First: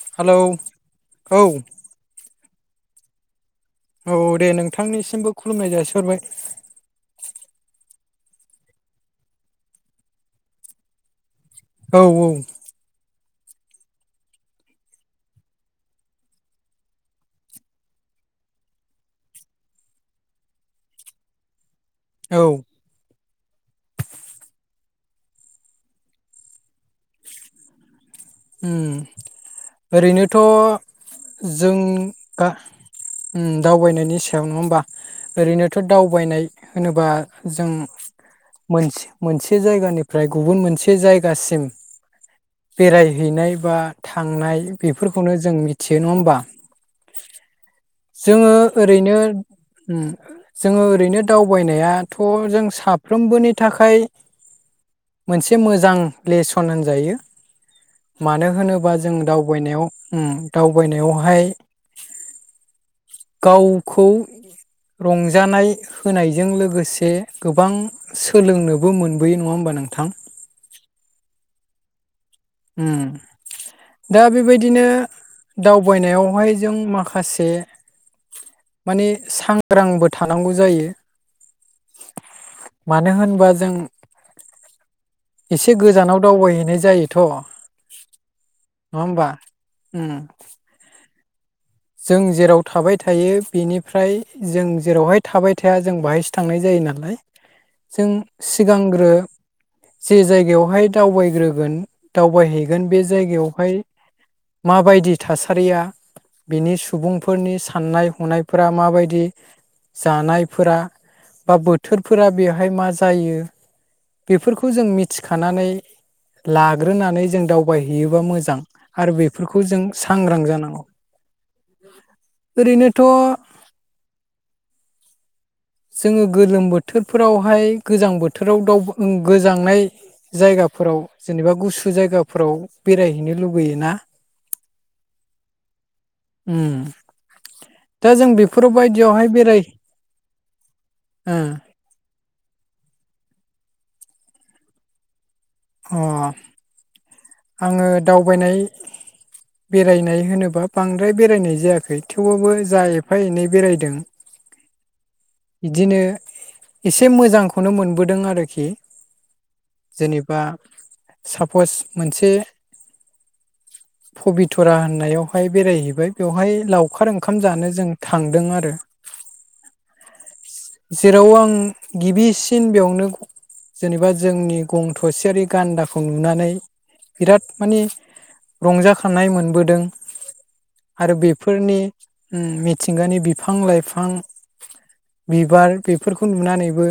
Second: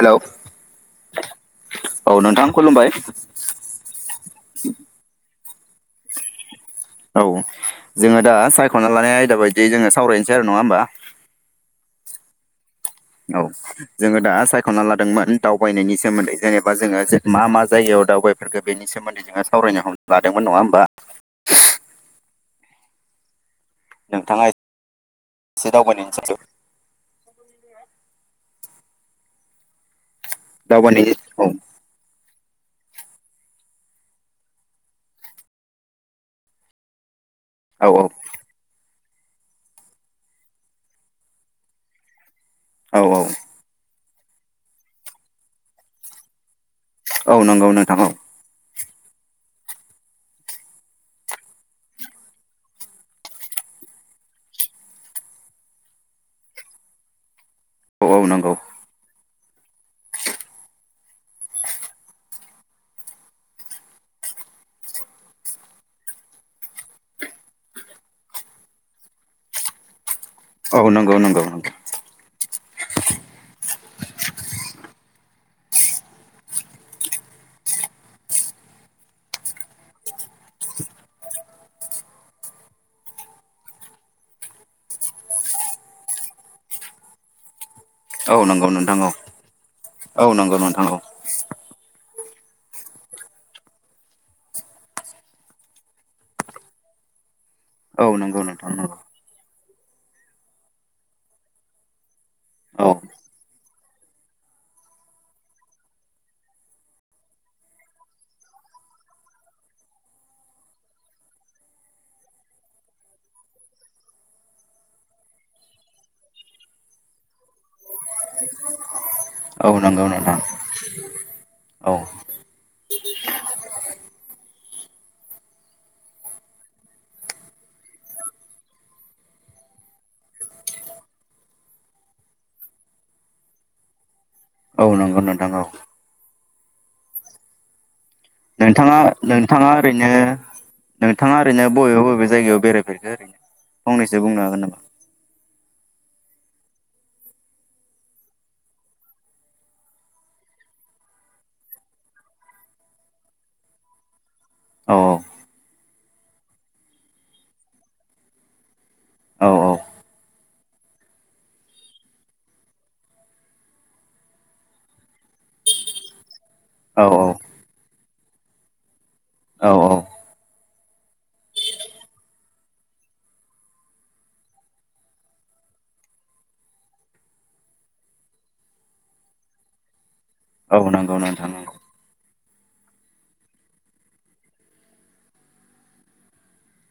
Hello hello औ औ नोंथां खुलुमबाय औ दे नोंथांनिसिमबो खुलुमनाय जासिहरबाय औ जोङो दा सायखना लानाय आयदा बायदियै जोङो सावरायनोसै आरो नङा होमबा? औ औ। औ जोङो दा सायख'ना लादोंमोन दावबायनायनि सोमोन्दै जेनेबा जोङो जे मा मा जायगायाव दावबायफोरखो बेनि सोमोन्दै जोङो सावरायनो लादोंमोन नङा होमबा औ। नोंथाङा एसे दावबायनायनि सोंदों उम ओरैनोथ' दावबायनायनि औ जों दा उम‌ दावबायनायनि सायाव नङा होमबा ओरैनोथ दावबायनाय होनोबा जों औ मोनथि मोनसे जायगानिफ्राय गुबुन मोनसे जायगासिम औ बेरायहैनाय बा थांनाय बेफोरखौनो जों मिथियो नङा होमबा? औ नंगौ नोंथां औ। जोङो ओरैनो। उम जोङो ओरैनो दावबायनायाथ' जों साफ्रोमबोनि थाखाय मोनसे मोजां लेसन होनजायो औ औ मानो नंगौ होनोबा जों दाउ दावबायनायाव उम दावबायनायावहाय गावखौ रंजानाय होनायजों लोगोसे गोबां सोलोंनोबो मोनबोयो नङा होमबा। नोंथां औ नंगौ नंगौ नोंथां होम दा बेबायदिनो दावबायनायावहाय जों माखासे। माने सांग्रांबो थानांगौ जायो। मानो होनबा जों एसे गोजानाव दावबायहैनाय जायोथ औ नंगौ नोंथां औ होमबा उम औ नंगौ नोंथां औ। जों जेराव थाबाय थायो बेनिफ्राय जों जेरावहाय थाबाय थाया जों बाहायसो थांनाय जायो नालाय। औ जों नंगौ नोंथां नंगौ सिगांग्रो जे जायगायावहाय दावबायग्रोगोन दावबायहैगोन औ बे जायगायावहाय माबायदि थासारिया बिनि सुबुंफोरनि साननाय हनायफोरा माबायदि जानायफोरा। बा बोथोरफोरा बेहाय मा जायो। बेफोरखौ जों मिथिखानानै लाग्रोनानै जों दावबायहैयोबा मोजां आरो बेफोरखौ औ जों नंगौ नोंथां सांग्रां जानांगौ। औ ओरैनोथ'। जोङो गोलोम बोथोरफोरावहाय गोजां बोथोराव दाव गोजांनाय जायगा फोराव जेनेबा गुसु जायगाफोराव बेरायहैनो लुबैयोना। औ नंगौ नोंथां औ उम दा जों बेफोराव नोंथाङा बायदियावहाय बेराय नोंथाङा ओरैनो ओ नोंथाङा ओरैनो बबे बबे जायगायाव बेरायफेरखो ओरैनो फंनैसो बुंनो हागोन नामा? ओं आङो दावबायनाय बेरायनाय होनोबा बांद्राय बेरायनाय जायाखै थेवबाबो जा एफा एनै बेरायदों औ बिदिनो एसे मोजांखौनो मोनबोदों आरोखि औ जेनेबा सापज मोनसे। पबितरा होननायावहाय बेरायहैबाय बेवहाय औ लावखार ओंखाम जानो जों थांदों आरो। औ औ जेराव आं गिबिसिन बेयावनो। जेनेबा जोंनि गं थसेयारि गान्दाखौ नुनानै बिराद माने रंजाखानाय मोनबोदों। औ नंगौ नोंथां नंगौ फोरनि उम मिथिंगानि बिफां लाइफां बिबार बेफोरखौ नुनानैबो।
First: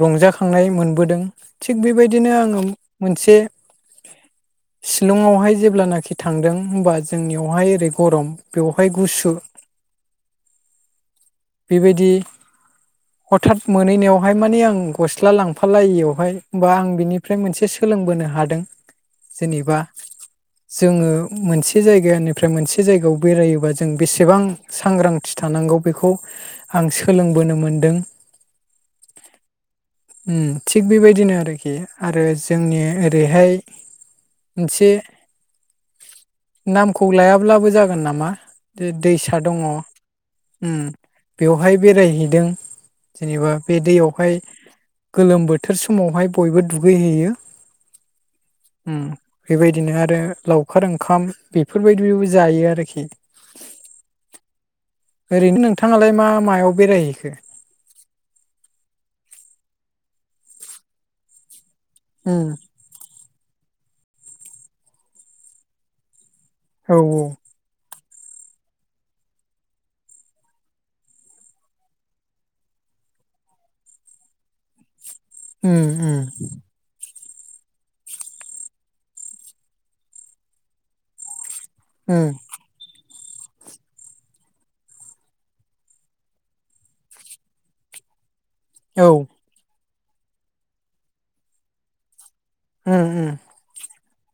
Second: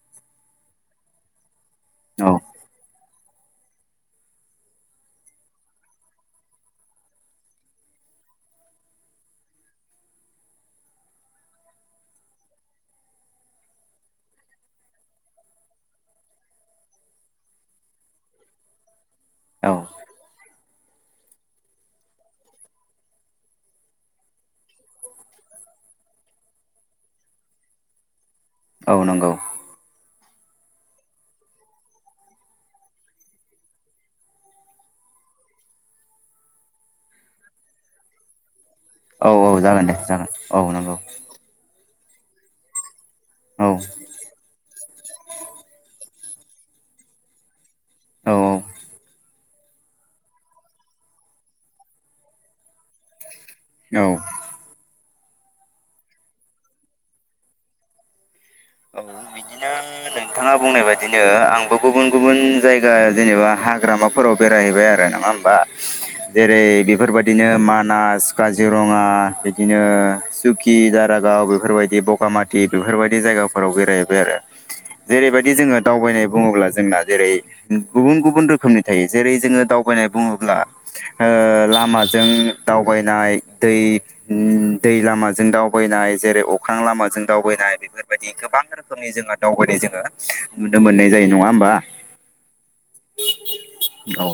रंजाखांनाय मोनबोदों थिग बेबायदिनो औ आङो मोनसे। [inaudible] शिलंआवहाय जेब्लानाखि थांदों हबा जोंनियावहाय ओरै गरम बेवहाय गुसु बेबायदि हथात मोनहैनायावहाय माने आं गस्ला लांफालायियावहाय होमबा आं बिनिफ्राय मोनसे सोलोंबोनो हादों औ जेनेबा। जोङो मोनसे जायगानिफ्राय मोनसे जायगायाव बेरायोबा जों बेसेबां सांग्रां थि थानांगौ बेखौ आं सोलोंबोनो मोनदों औ नंगौ। ओम थिग बेबायदिनो आरोखि आरो जोंनि ओरैहाय मोनसे नामखौ लायाब्लाबो जागोन नामा दैसा दङ। उ औ उम नंगौ। बेवहाय बेरायहैदों जेनेबा औ बे दैयावहाय। गोलोम बोथोर समावहाय बयबो दुगैहैयो औ उम बेबायदिनो आरो लावखार ओंखाम बेफोरबायदिबो जायो आरोखि। औ ओरैनो नोंथाङालाय मा मायाव बेरायहैखो बेबायदिनो आंबो गुबुन गुबुन उम जायगा जेनेबा हा हाग्रामाफोराव बेरायहैबाय आरो नङा होमबा जेरै औ बेफोरबायदिनो मानास स काजिरङा बिदिनो सुकि दारागाव बेफोरबायदि बगामाथि बेफोरबायदि जायगाफोराव बेरायहैबाय आरो जेरैबायदि जोङो उम उम दावबायनाय बुङोब्ला जोंना जेरै गुबुन गुबुन रोखोमनि थायो जेरै जोङो दावबायनाय बुङोब्ला ओ लामाजों उम दावबायनाय हाय दै लामाजों दावबायनाय जेरै अख्रां लामाजों दावबायनाय बेफोर। बेबायदि गोबां औ रोखोमनि जोङो दावबायनाय जोङो नुनो मोननाय जायो नङा होमबा। ओम ओम। औ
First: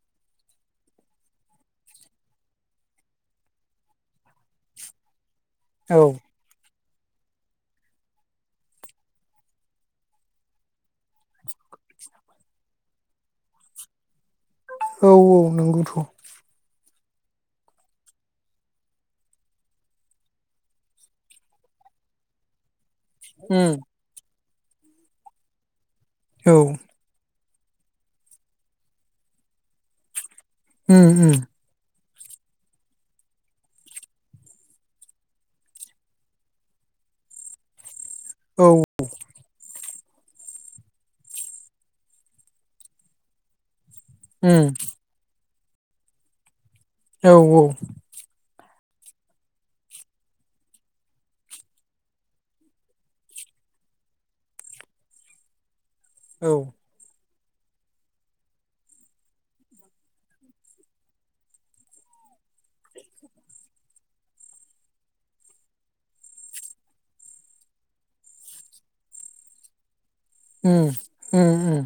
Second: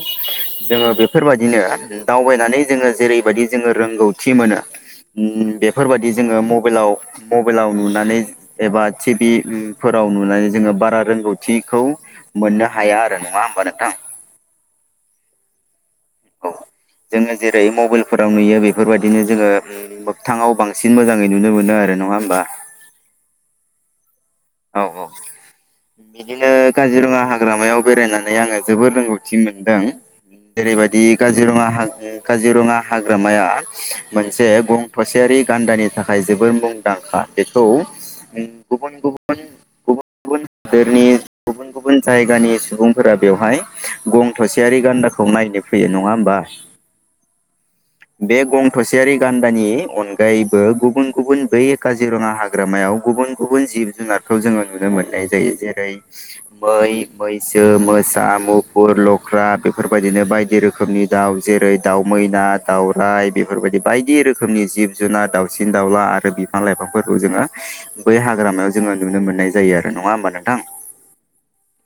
जोङो बेफोरबायदिनो दावबायनानै जोङो जेरैबायदि जोङो रोंगौथि मोनो उम औ बेफोरबायदि जोङो मबाइलाव। मबाइलाव नुनानै एबा टिभि फोराव नुनानै जोङो बारा रोंगौथिखौ मोननो हाया आरो नङा होमबा नोंथां। औ औ नंगौथ'। औ जोङो जेरै मबाइलफोराव नुयो बेफोरबायदिनो जोङो मोगथाङाव बांसिन मोजाङै नुनो मोनो आरो नङा होनोमबा। होम औ औ बिदिनो औ काजिरङा हाग्रामायाव बेरायनानै आङो जोबोर रोंगौथि मोनदों उम जेरैबायदि उम काजिरङा हाजो काजिरङा हाग्रामाया मोनसे गं थसेयारि गान्दानि थाखाय जोबोर मुंदांखा। बेखौ औ गुबुन गुबुन गुबुन गुबुन हादोरनि गुबुन गुबुन जायगानि सुबुंफोरा बेवहाय गं उम थसेयारि गान्दाखौ नायनो फैयो नङा होमबा औ औ। बे गं थसेयारि गान्दानि अनगायैबो गुबुन गुबुन बै काजिरङा हाग्रामायाव गुबुन गुबुन जिब जुनारखौ जोङो नुनो मोननाय जायो जेरै औ मै मैसो मोसा मुफुर लख्रा बेफोरबायदिनो बायदि रोखोमनि दाउ जेरै दाउ म मैना दावउराय बेफोरबायदि बायदि रोखोमनि जिब जुनार दाउसिन दाउला आरो बिफां लाइफांफोर जोङो बै हाग्रायाव जोङो नुनो मोननाय जायो आरो नङा होमबा? उम उम उम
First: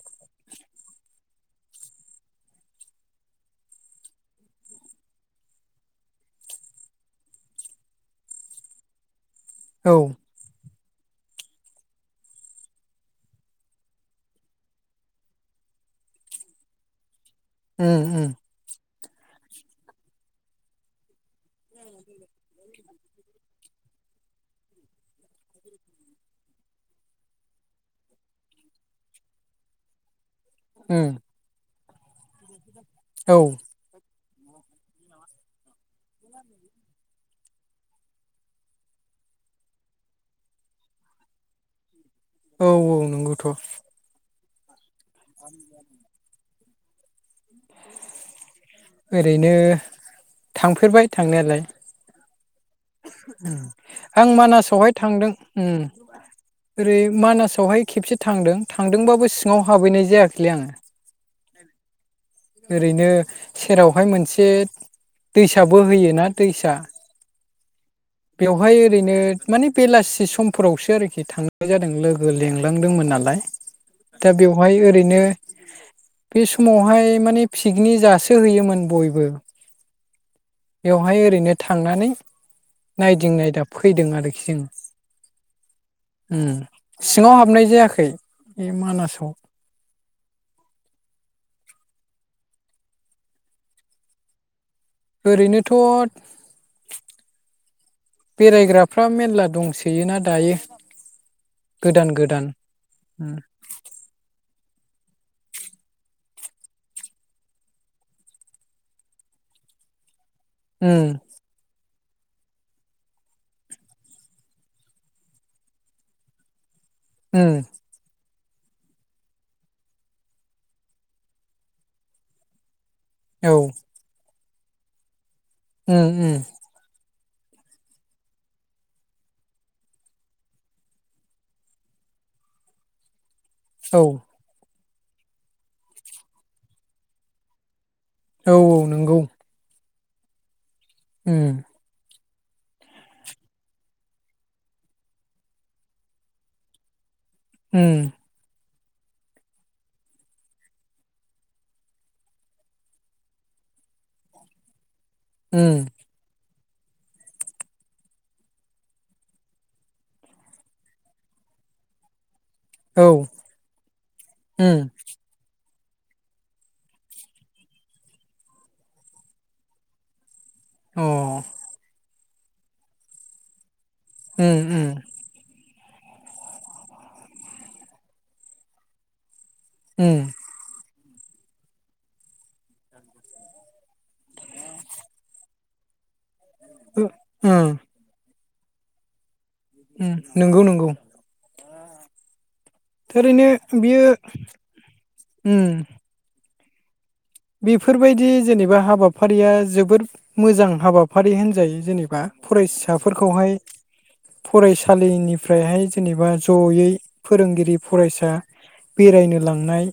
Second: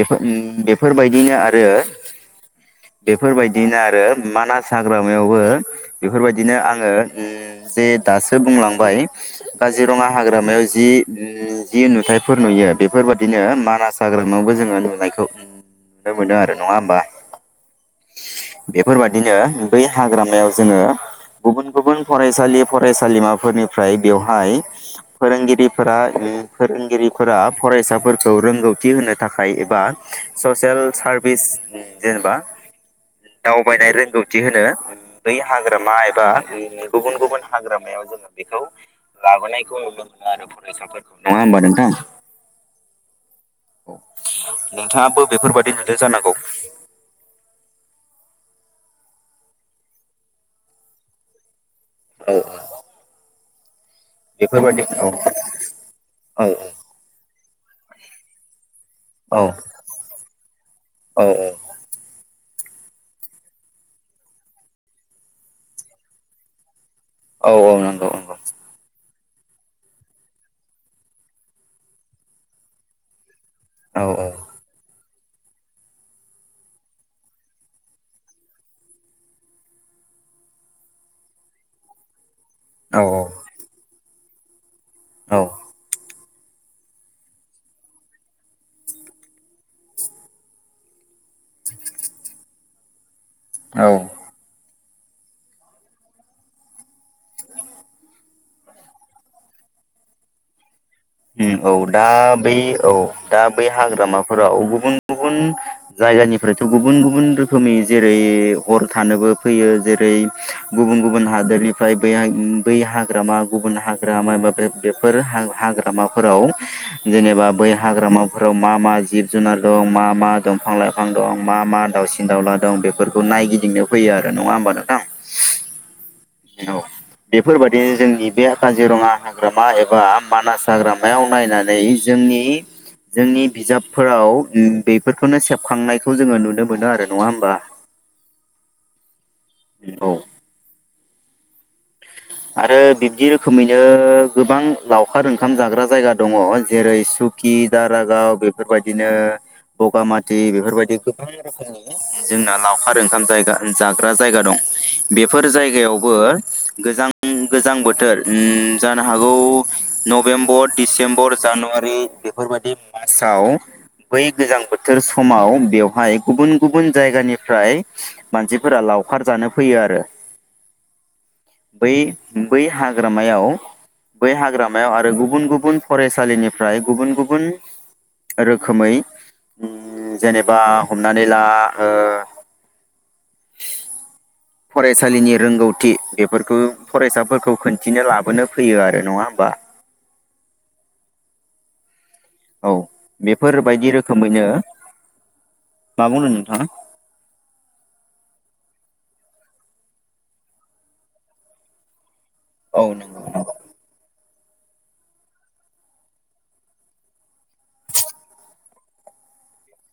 बेफो उम बेफोरबायदिनो आरो [inaudible] बेफोरबायदिनो आरो मानास हाग्रामायावबो बेफोरबायदिनो आङो उम जे दासो बुंलांबाय औ काजिरङा हाग्रामायाव जि जि नुथायाइफोर नुयो बेफोरबाददिनो मानास हाग्रामायावबो जोङो नुनायखौ नुनो मोनो आरो नङा होमबा? उम उम बेफोरबायदिनो बै हाग्रामायाव जोङो गुबुन गुबुन फरायसालि फरायसालिमाफोरनिफ्राय बेवहाय फोरोंगिरिफोरा ओम फोरोंगिरिफोरा फरायसाफोरखौ रोंगौथि होनो थाखाय ए बा ससियेल उम सार्भिस जेनेबा औ। दि होनो बै हाग्रामा एबा गुबुन गुबुन हाग्रामायाव जोङो बेखौ लाबोनायखौ नुनो मोनो आरो फरायसाफोरखौ नंङा होमबा नोंथां? औ औ औ नंगौथ'। नोंथाङाबो बेफोरबायाददि नुदों जानांगौ। ओरैनो थांफेरबाय थांनायालाय। औ औ आं बेफोरबायदि मानासावहाय औ थांदों उम औ ओरै मानासावहाय खेबसे थांदों थांदोंबाबो औ सिङाव हाबैनाय जायाखैलै आङो औ ओरैनो सेरावहाय मोनसे दैसाबो होयोना दैसा औ औ नंगौ नंगौ बेवहाय ओरैनो माने बेलासि समफोरावसो आरोखि थांनाय जादों लोगो लिंलांदोंमोन नालाय। औ दा बेवहाय ओरैनो बे समावहाय माने पिकनि जासो होयोमोन बयबो बेवहाय ओरैनो थांनानै औ नायदिं नायदा फैदों आरोखि जों। औ ओम सिङाव हाबनाय जायाखै बे मानासाव [inaudible] औ ओरैनोथ' [inaudible] बेरायग्राफ्रा मेरला दंसोयोना दायो। उम औ दा गोदान गोदान बै औ दा उम बै हाग्रामाफोराव गुबुन गुबुन जायगानिफ्रायथ' गुबुन गुबुन रोखोमनि जेरै हर थानोबो फैयो जेरै गुबुन उम गुबुन हादरनि फ्राय बै हाग्रामा गुबुन हाग्रामा एबा बे बेफोर हा-हाग्रा रामाफोराव जेनेबा उम बै हाग्रामा फोराव मा मा जिब जुनार दं मा मा दंफां लाइफां दं मा मा दाउसिन दाउला दं बे फोरखौ औ नायगिदिंनाव फैयो आरो नङा होमबा नोंथां? उम उम औ बेफोरबायदिनो जोंनि बे काजिरङा हाग्रामा एबा मानास हाग्रामायाव नायनानै जोंनि जोंनि औ बिजाबफोराव उम बेफोरखौनो सेबखांनायखौ जोङो नुनो मोनो आरो नङा होमबा? औ औ नंगौ। औ उम आरो बिब्दि रोखोमैनो गोबां लावखार ओंखाम जाग्रा जायगा दङ' जेरै सु कि उम दारागाव बेफोरबायदिनो बगामाथि बेफोरबायदि गोबां रोखोमनि जोंना लावखार ओंखाम जायगा जाग्रा जायगा दं बेफोर जायगायावबो गोजां उम गोजां बोथोर उम जानो हागौ नभेम्बर, डिसेम्बर, जानुवारि बेफोरबायदि औ मासाव बै गोजां उम बोथोर समाव बेयाव हाय गुबुन गुबुन जायगानिफ्राय मानसिफोरा लावखार जानो फैयो आरो। अ बै बै हाग्रामायाव बै उम उम हाग्रामायाव आरो गुबुन गुबुन फरायसालिनिफ्राय गुबुन गुबुन रोखोमै उम जेनेबा हमनानै ला ओ फरायसालिनि रोंगौथि बेफोरखौ ओ फरायसाफोरखौ उम खोन्थिनो लाबोनो फैयो आरो नङा होमबा? उम नंगौ नंगौ। औ ओरैनो बेफोरबायदि बियो रोखोमैनो उम मा बुंदों नोंथाङा बेफोरबायदि जेनेबा हाबाफारिया जोबोद मोजां हाबाफारि होनजायो जेनेबा औ नंगौ फरायसाफोरखौहाय नंगौ फरायसालिनिफ्रायहाय जेनेबा जयै फोरोंगिरि फरायसा बेरायनो लांनाय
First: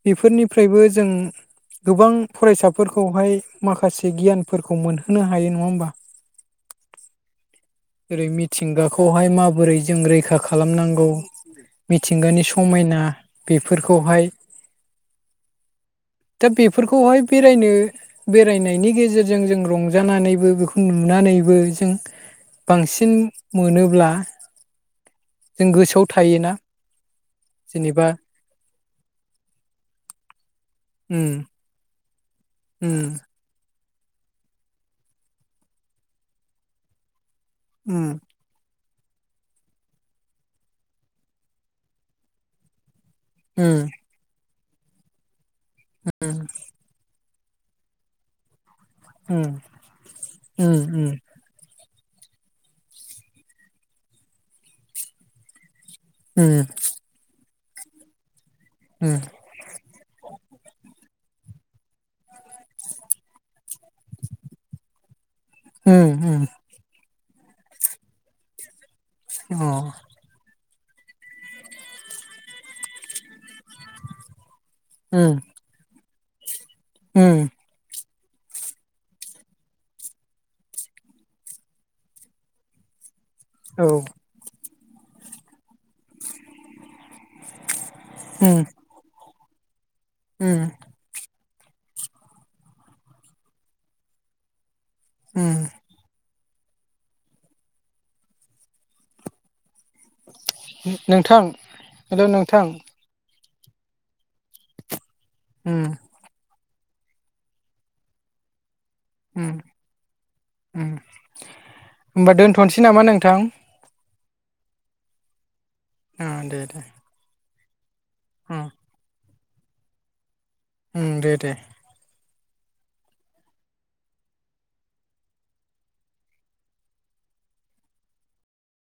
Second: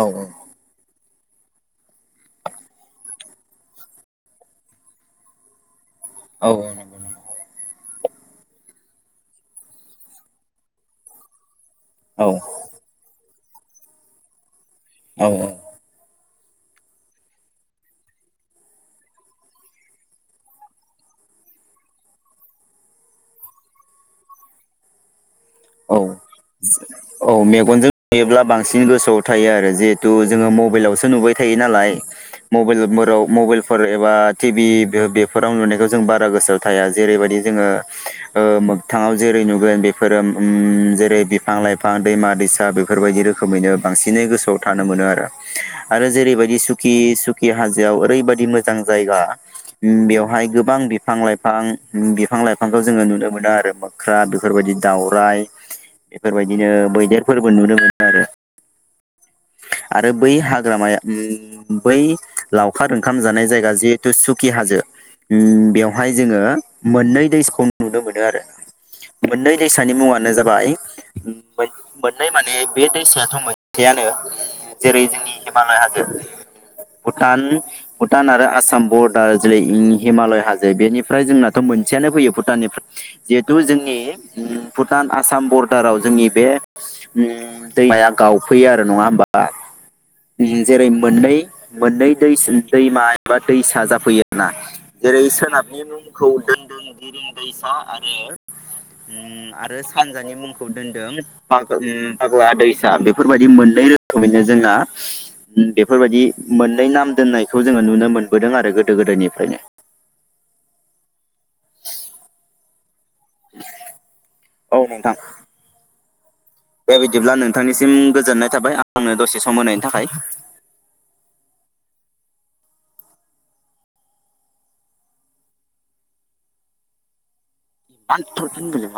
औ बेफोरनिफ्रायबो जों गोबां फरायसाफोरखौहाय माखासे गियानफोरखौ मोनहोनो हायो नङा होमबा? औ नंगौ नंगौ। जेरै मिथिंगाखौहाय माबोरै जों रैखा खालामनांगौ? औ मिथिंगानि समायना बेफोरखौहाय औ औ। दा बेफोरखौहाय बेरायनो बेरायनायनि गेजेरजों जों रंजानानैबो बेखौ नुना नानैबो जों बांसिन मोनोब्ला जों औ गोसोआव थायोना औ मेगनजों जेनेबा नुयोब्ला बां सिन गोसोआव थायो आरो जिहेथु जोङो मबेलावसो उम नुबाय थायो नालाय। उम मबेलफोराव मबेलफोर एबा टिभि बे-बेफोराव नुनायखौ जों बारा गोसोआव थाया जेरैबायदि जोङो उम ओ मोगथाङाव जेरै नुगोन बेफोरो उम जेरै बिफां लाइफां दैमा दैसा बेफोरबायदि रोखोमैनो उम बांसिनै गोसोआव थानो मोनो आरो। आरो जेरैबायदि सुखि सुखि हाजोआव ओरैबायदि मो जां जायगा उम उम बेवहाय गोबां उम बिफां लाइफां बिफां लाइफांखौ जोङो नुनो मोनो आरो मोख्रा बेफोरबायदि दावराइ उम बेफोरबायदिनो मैदेरफोरबो नुनो मोनो आरो। उम आरो बै हाग्रामाया बै बै लावखार ओंखाम जानाय जायगा जिहेथु सुखि हाजो उम बेयावहाय उम उम जोङो मोननै दैसखौ नुनो मोनो आरो मोननै अ उम दैसानि मुङानो जाबाय उम मोन- मोननै माने बे दैसायाथ' मोनसेयानो। जेरै जोंनि हिमालय हाजो, भुटान, भुटान आरो आसाम बरडार जेरै इ हिमालय हाजो बेनिफ्राय जोंनाथ' मोनसेयानो फैयो भुटाननिफ्राय जिहेतु औ जोंनि उम भुटान आसाम बरडाराव जोंनि बे उम दैमाया उम गावफैयो आरो नङा होमबा उम जेरै मोननै मोननै दैस दैमा एबा दैसा जाफैयोना जेरै उम सोनाबनि मुंखौ दोनदोन गुरुं दैसा आरो उम आरो सानजानि मुंखौ दोनदों नोंथां फाग ओम हेलौ फागला नोंथां दैसा बेफोरबायदि मोननै रो खोमैनो जोंना उम बेफोरबायदि मोननै नाम दोननायखौ जोङो नुनो मोनबोदों आरो गो उम उम होमबा दोनथ'नोसै नामा नोंथां? औ नोंथां। ओ दे दे। नोंथांनिसिम गोजोननाय उम थाबाय आंनो दसे सम होनायनि थाखाय। उम दे दे। [unintelligible]